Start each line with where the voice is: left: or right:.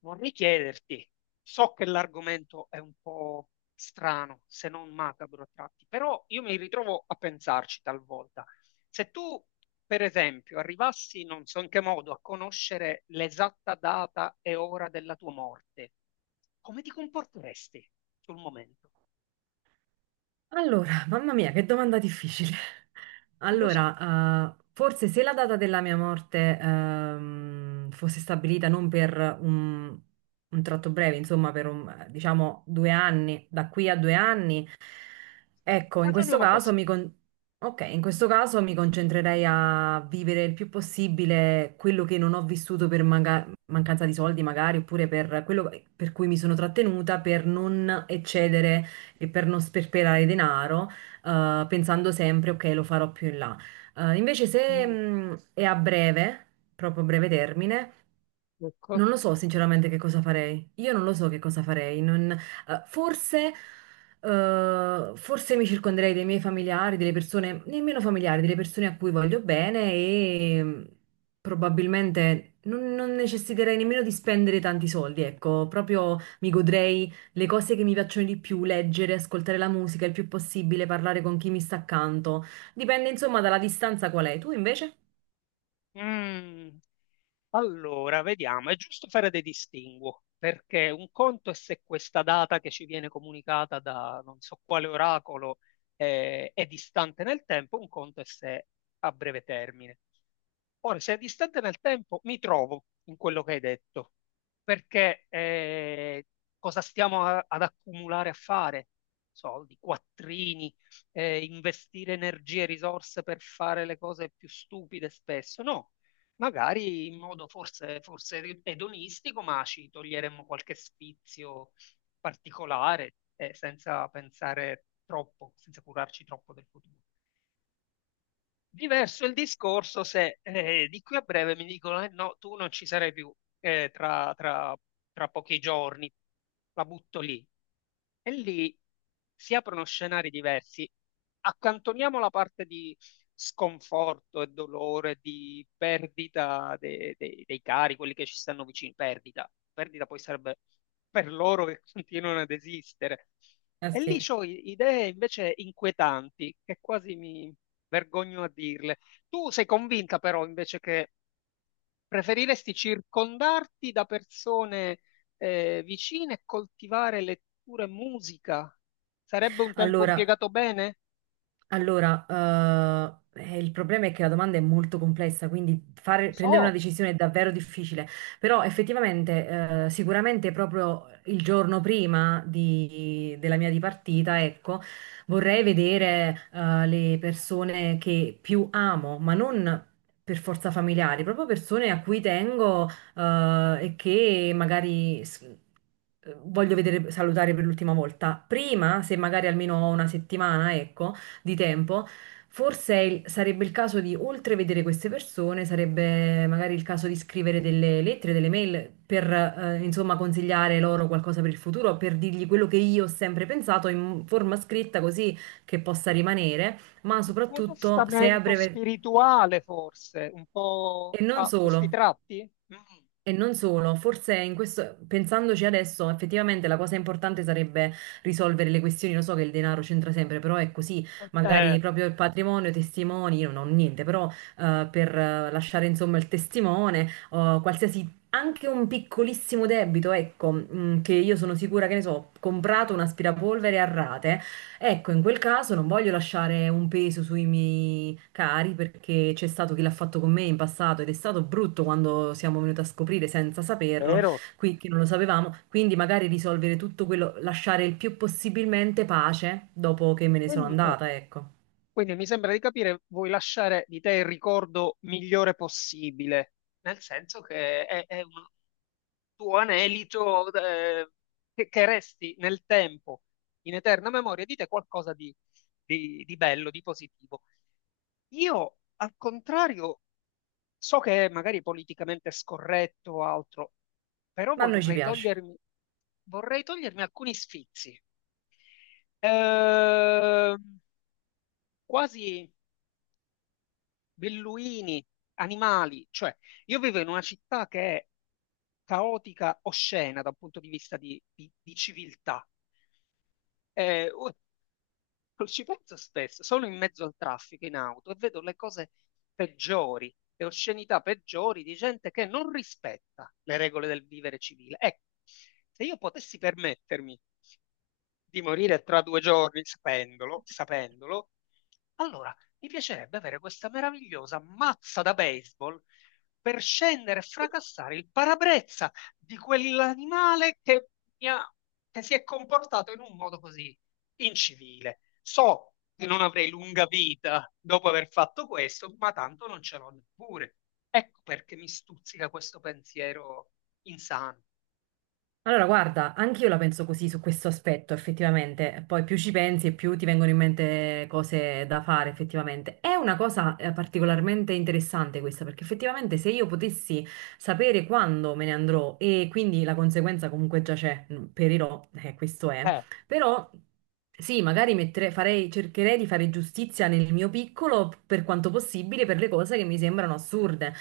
left: Vorrei chiederti, so che l'argomento è un po' strano, se non macabro a tratti, però io mi ritrovo a pensarci talvolta. Se tu, per esempio, arrivassi, non so in che modo, a conoscere l'esatta data e ora della tua morte, come ti comporteresti sul momento?
right: Allora, mamma mia, che domanda difficile.
left: Non lo so.
right: Allora, forse se la data della mia morte fosse stabilita non per un tratto breve, insomma, per diciamo 2 anni, da qui a 2 anni, ecco, in questo
left: Ragioniamo così.
right: caso in questo caso mi concentrerei a vivere il più possibile quello che non ho vissuto per mancanza di soldi, magari, oppure per quello per cui mi sono trattenuta, per non eccedere e per non sperperare denaro, pensando sempre, ok, lo farò più in là. Invece se
left: Mm,
right: è a breve, proprio a breve termine,
left: ecco.
right: non lo so sinceramente che cosa farei. Io non lo so che cosa farei. Forse mi circonderei dei miei familiari, delle persone, nemmeno familiari, delle persone a cui voglio bene e probabilmente non necessiterei nemmeno di spendere tanti soldi. Ecco, proprio mi godrei le cose che mi piacciono di più, leggere, ascoltare la musica il più possibile, parlare con chi mi sta accanto. Dipende insomma dalla distanza qual è. Tu invece?
left: Mm. Allora, vediamo, è giusto fare dei distinguo, perché un conto è se questa data che ci viene comunicata da non so quale oracolo è distante nel tempo, un conto è se è a breve termine. Ora, se è distante nel tempo, mi trovo in quello che hai detto, perché cosa stiamo ad accumulare a fare? Soldi, quattrini, investire energie e risorse per fare le cose più stupide spesso? No, magari in modo forse edonistico, ma ci toglieremmo qualche sfizio particolare, senza pensare troppo, senza curarci troppo del futuro. Diverso il discorso se di qui a breve mi dicono, no, tu non ci sarai più eh, tra, tra- tra pochi giorni, la butto lì. E lì si aprono scenari diversi. Accantoniamo la parte di sconforto e dolore, di perdita dei cari, quelli che ci stanno vicini, perdita. Perdita poi sarebbe per loro che continuano ad esistere.
right: Ah
left: E lì
right: sì.
left: ho idee invece inquietanti, che quasi mi vergogno a dirle. Tu sei convinta però invece che preferiresti circondarti da persone vicine e coltivare lettura e musica? Sarebbe un tempo
right: Allora.
left: impiegato bene?
right: Allora, il problema è che la domanda è molto complessa, quindi
left: Lo
right: prendere una
left: so.
right: decisione è davvero difficile, però effettivamente, sicuramente proprio il giorno prima della mia dipartita, ecco, vorrei vedere, le persone che più amo, ma non per forza familiari, proprio persone a cui tengo, e che magari... Voglio vedere, salutare per l'ultima volta. Prima, se magari almeno ho una settimana, ecco, di tempo, forse sarebbe il caso di, oltre vedere queste persone, sarebbe magari il caso di scrivere delle lettere, delle mail per, insomma, consigliare loro qualcosa per il futuro, per dirgli quello che io ho sempre pensato in forma scritta così che possa rimanere, ma
left: Un tuo
right: soprattutto se è a
left: testamento
right: breve...
left: spirituale forse, un
right: E
left: po'
right: non
left: a
right: solo.
left: questi tratti? Mm.
right: E non solo, forse in questo, pensandoci adesso, effettivamente la cosa importante sarebbe risolvere le questioni. Lo so che il denaro c'entra sempre, però è così. Magari
left: Eh,
right: proprio il patrimonio, i testimoni, io non ho niente, però per lasciare insomma il testimone, o qualsiasi, anche un piccolissimo debito, ecco, che io sono sicura che ne so, ho comprato un aspirapolvere a rate. Ecco, in quel caso non voglio lasciare un peso sui miei cari perché c'è stato chi l'ha fatto con me in passato ed è stato brutto quando siamo venuti a scoprire senza saperlo,
left: vero.
right: qui che non lo sapevamo, quindi magari risolvere tutto quello, lasciare il più possibilmente pace dopo che me ne sono
left: Quindi ecco,
right: andata, ecco.
left: quindi mi sembra di capire, vuoi lasciare di te il ricordo migliore possibile, nel senso che è un tuo anelito che resti nel tempo, in eterna memoria di te qualcosa di, di bello, di positivo. Io, al contrario, so che è magari politicamente scorretto o altro, però
right: Ma a noi ci piace.
left: vorrei togliermi alcuni sfizi. Ehm, quasi. Belluini, animali, cioè io vivo in una città che è caotica, oscena da un punto di vista di, di civiltà. Eh, ci penso spesso, sono in mezzo al traffico in auto e vedo le cose peggiori, le oscenità peggiori di gente che non rispetta le regole del vivere civile. Ecco, se io potessi permettermi di morire tra 2 giorni sapendolo, sapendolo, allora mi piacerebbe avere questa meravigliosa mazza da baseball per scendere e fracassare il parabrezza di quell'animale che, mi ha- che si è comportato in un modo così incivile. So che non avrei lunga vita dopo aver fatto questo, ma tanto non ce l'ho neppure. Ecco perché mi stuzzica questo pensiero insano.
right: Allora, guarda, anch'io la penso così su questo aspetto, effettivamente. Poi più ci pensi e più ti vengono in mente cose da fare, effettivamente. È una cosa particolarmente interessante questa, perché effettivamente se io potessi sapere quando me ne andrò e quindi la conseguenza comunque già c'è, mm, perirò, questo è.
left: Eh,
right: Però sì, magari cercherei di fare giustizia nel mio piccolo per quanto possibile per le cose che mi sembrano assurde.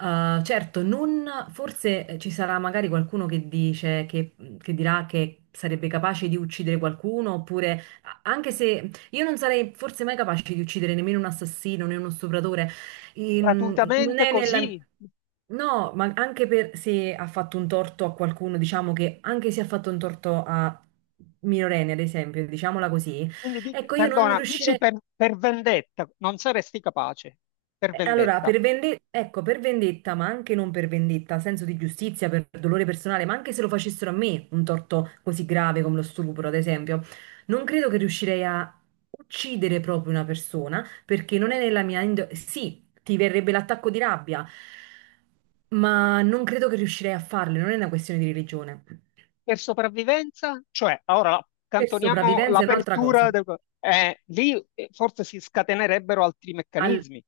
right: Certo, non, forse ci sarà magari qualcuno che dice che dirà che sarebbe capace di uccidere qualcuno, oppure anche se io non sarei forse mai capace di uccidere nemmeno un assassino né uno stupratore. Non
left: gratuitamente
right: è nella...
left: così.
right: No, ma anche per se ha fatto un torto a qualcuno, diciamo che anche se ha fatto un torto a minorenni, ad esempio, diciamola così,
left: Quindi,
right: ecco, io non
left: perdona, dici
right: riuscirei.
left: per vendetta, non saresti capace, per
right: Allora,
left: vendetta,
right: ecco, per vendetta, ma anche non per vendetta, senso di giustizia, per dolore personale, ma anche se lo facessero a me un torto così grave come lo stupro, ad esempio, non credo che riuscirei a uccidere proprio una persona perché non è nella mia... Sì, ti verrebbe l'attacco di rabbia, ma non credo che riuscirei a farlo, non è una questione di religione.
left: per sopravvivenza, cioè, ora
right: Per
left: accantoniamo
right: sopravvivenza è un'altra
left: l'apertura,
right: cosa.
left: lì forse si scatenerebbero altri
right: Al-
left: meccanismi,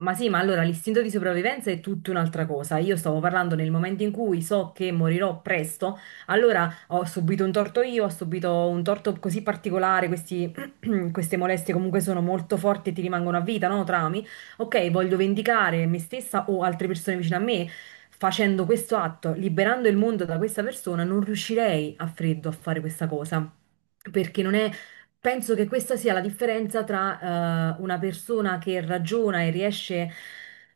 right: Ma sì, ma allora l'istinto di sopravvivenza è tutta un'altra cosa. Io stavo parlando nel momento in cui so che morirò presto, allora ho subito un torto io, ho subito un torto così particolare, queste molestie comunque sono molto forti e ti rimangono a vita, no? Traumi. Ok, voglio vendicare me stessa o altre persone vicino a me. Facendo questo atto, liberando il mondo da questa persona, non riuscirei a freddo a fare questa cosa. Perché non è. Penso che questa sia la differenza tra una persona che ragiona e riesce,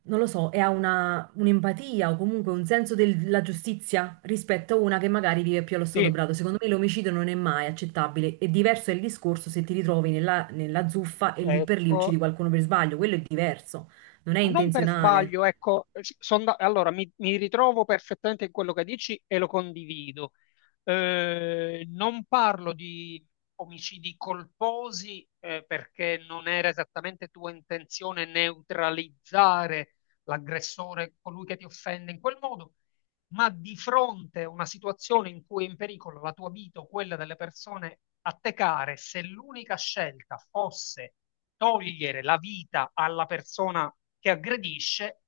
right: non lo so, e ha una, un'empatia o comunque un senso della giustizia rispetto a una che magari vive più allo stato
left: sì,
right: brado. Secondo me l'omicidio non è mai accettabile. È diverso il discorso se ti ritrovi nella zuffa e lì per lì
left: ecco,
right: uccidi qualcuno per sbaglio. Quello è diverso, non è
left: ma non per
right: intenzionale.
left: sbaglio, ecco, sì, allora mi ritrovo perfettamente in quello che dici e lo condivido. Non parlo di omicidi colposi, perché non era esattamente tua intenzione neutralizzare l'aggressore, colui che ti offende in quel modo, ma di fronte a una situazione in cui è in pericolo la tua vita o quella delle persone a te care, se l'unica scelta fosse togliere la vita alla persona che aggredisce,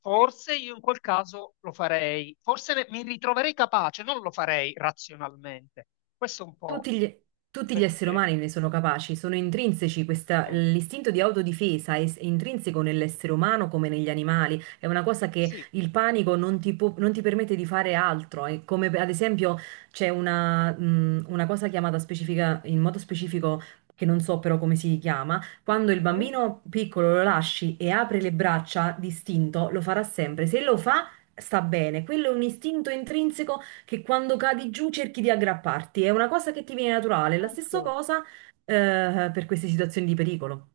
left: forse io in quel caso lo farei, forse mi ritroverei capace, non lo farei razionalmente. Questo è un po'
right: Tutti gli,
left: il
right: Tutti gli esseri
left: pensiero.
right: umani ne sono capaci, sono intrinseci,
left: Eh,
right: l'istinto di autodifesa è intrinseco nell'essere umano come negli animali, è una cosa che
left: sì.
right: il panico non ti, non ti permette di fare altro, è come ad esempio c'è una cosa chiamata specifica, in modo specifico, che non so però come si chiama, quando il
left: Mhm.
right: bambino piccolo lo lasci e apre le braccia d'istinto, lo farà sempre, se lo fa sta bene, quello è un istinto intrinseco che quando cadi giù cerchi di aggrapparti. È una cosa che ti viene naturale. La stessa
left: Certo.
right: cosa, per queste situazioni di pericolo.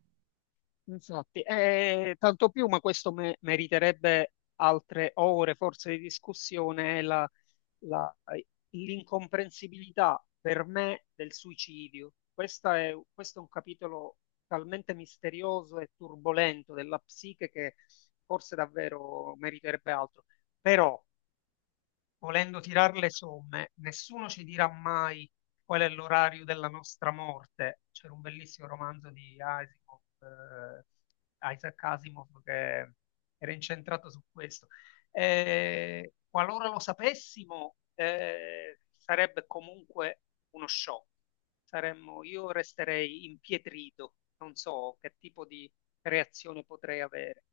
left: Infatti, tanto più, ma questo meriterebbe altre ore forse di discussione, è la- l'incomprensibilità per me del suicidio. Questo è un capitolo talmente misterioso e turbolento della psiche che forse davvero meriterebbe altro. Però volendo tirar le somme, nessuno ci dirà mai qual è l'orario della nostra morte. C'era un bellissimo romanzo di Asimov, Isaac Asimov che era incentrato su questo. Qualora lo sapessimo, sarebbe comunque uno shock. Io resterei impietrito, non so che tipo di reazione potrei avere.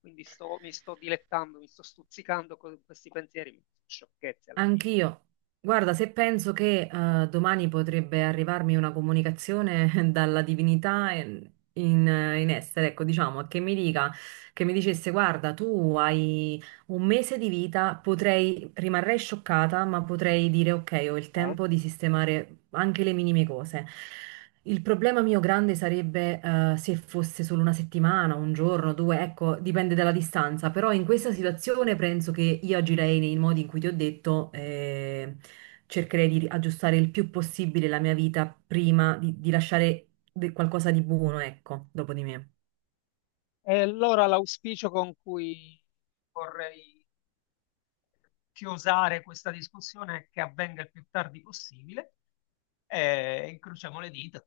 left: Quindi mi sto dilettando, mi sto stuzzicando con questi pensieri, sciocchezze alla fine.
right: Anch'io. Guarda, se penso che, domani potrebbe arrivarmi una comunicazione dalla divinità in essere, ecco, diciamo, che mi dicesse, guarda, tu hai un mese di vita, potrei, rimarrei scioccata, ma potrei dire, ok, ho il
left: Eh?
right: tempo di sistemare anche le minime cose. Il problema mio grande sarebbe se fosse solo una settimana, un giorno, due, ecco, dipende dalla distanza, però in questa situazione penso che io agirei nei modi in cui ti ho detto, cercherei di aggiustare il più possibile la mia vita prima di lasciare qualcosa di buono, ecco, dopo di me.
left: E allora l'auspicio con cui vorrei chiosare questa discussione è che avvenga il più tardi possibile e incrociamo le dita.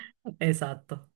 right: Esatto.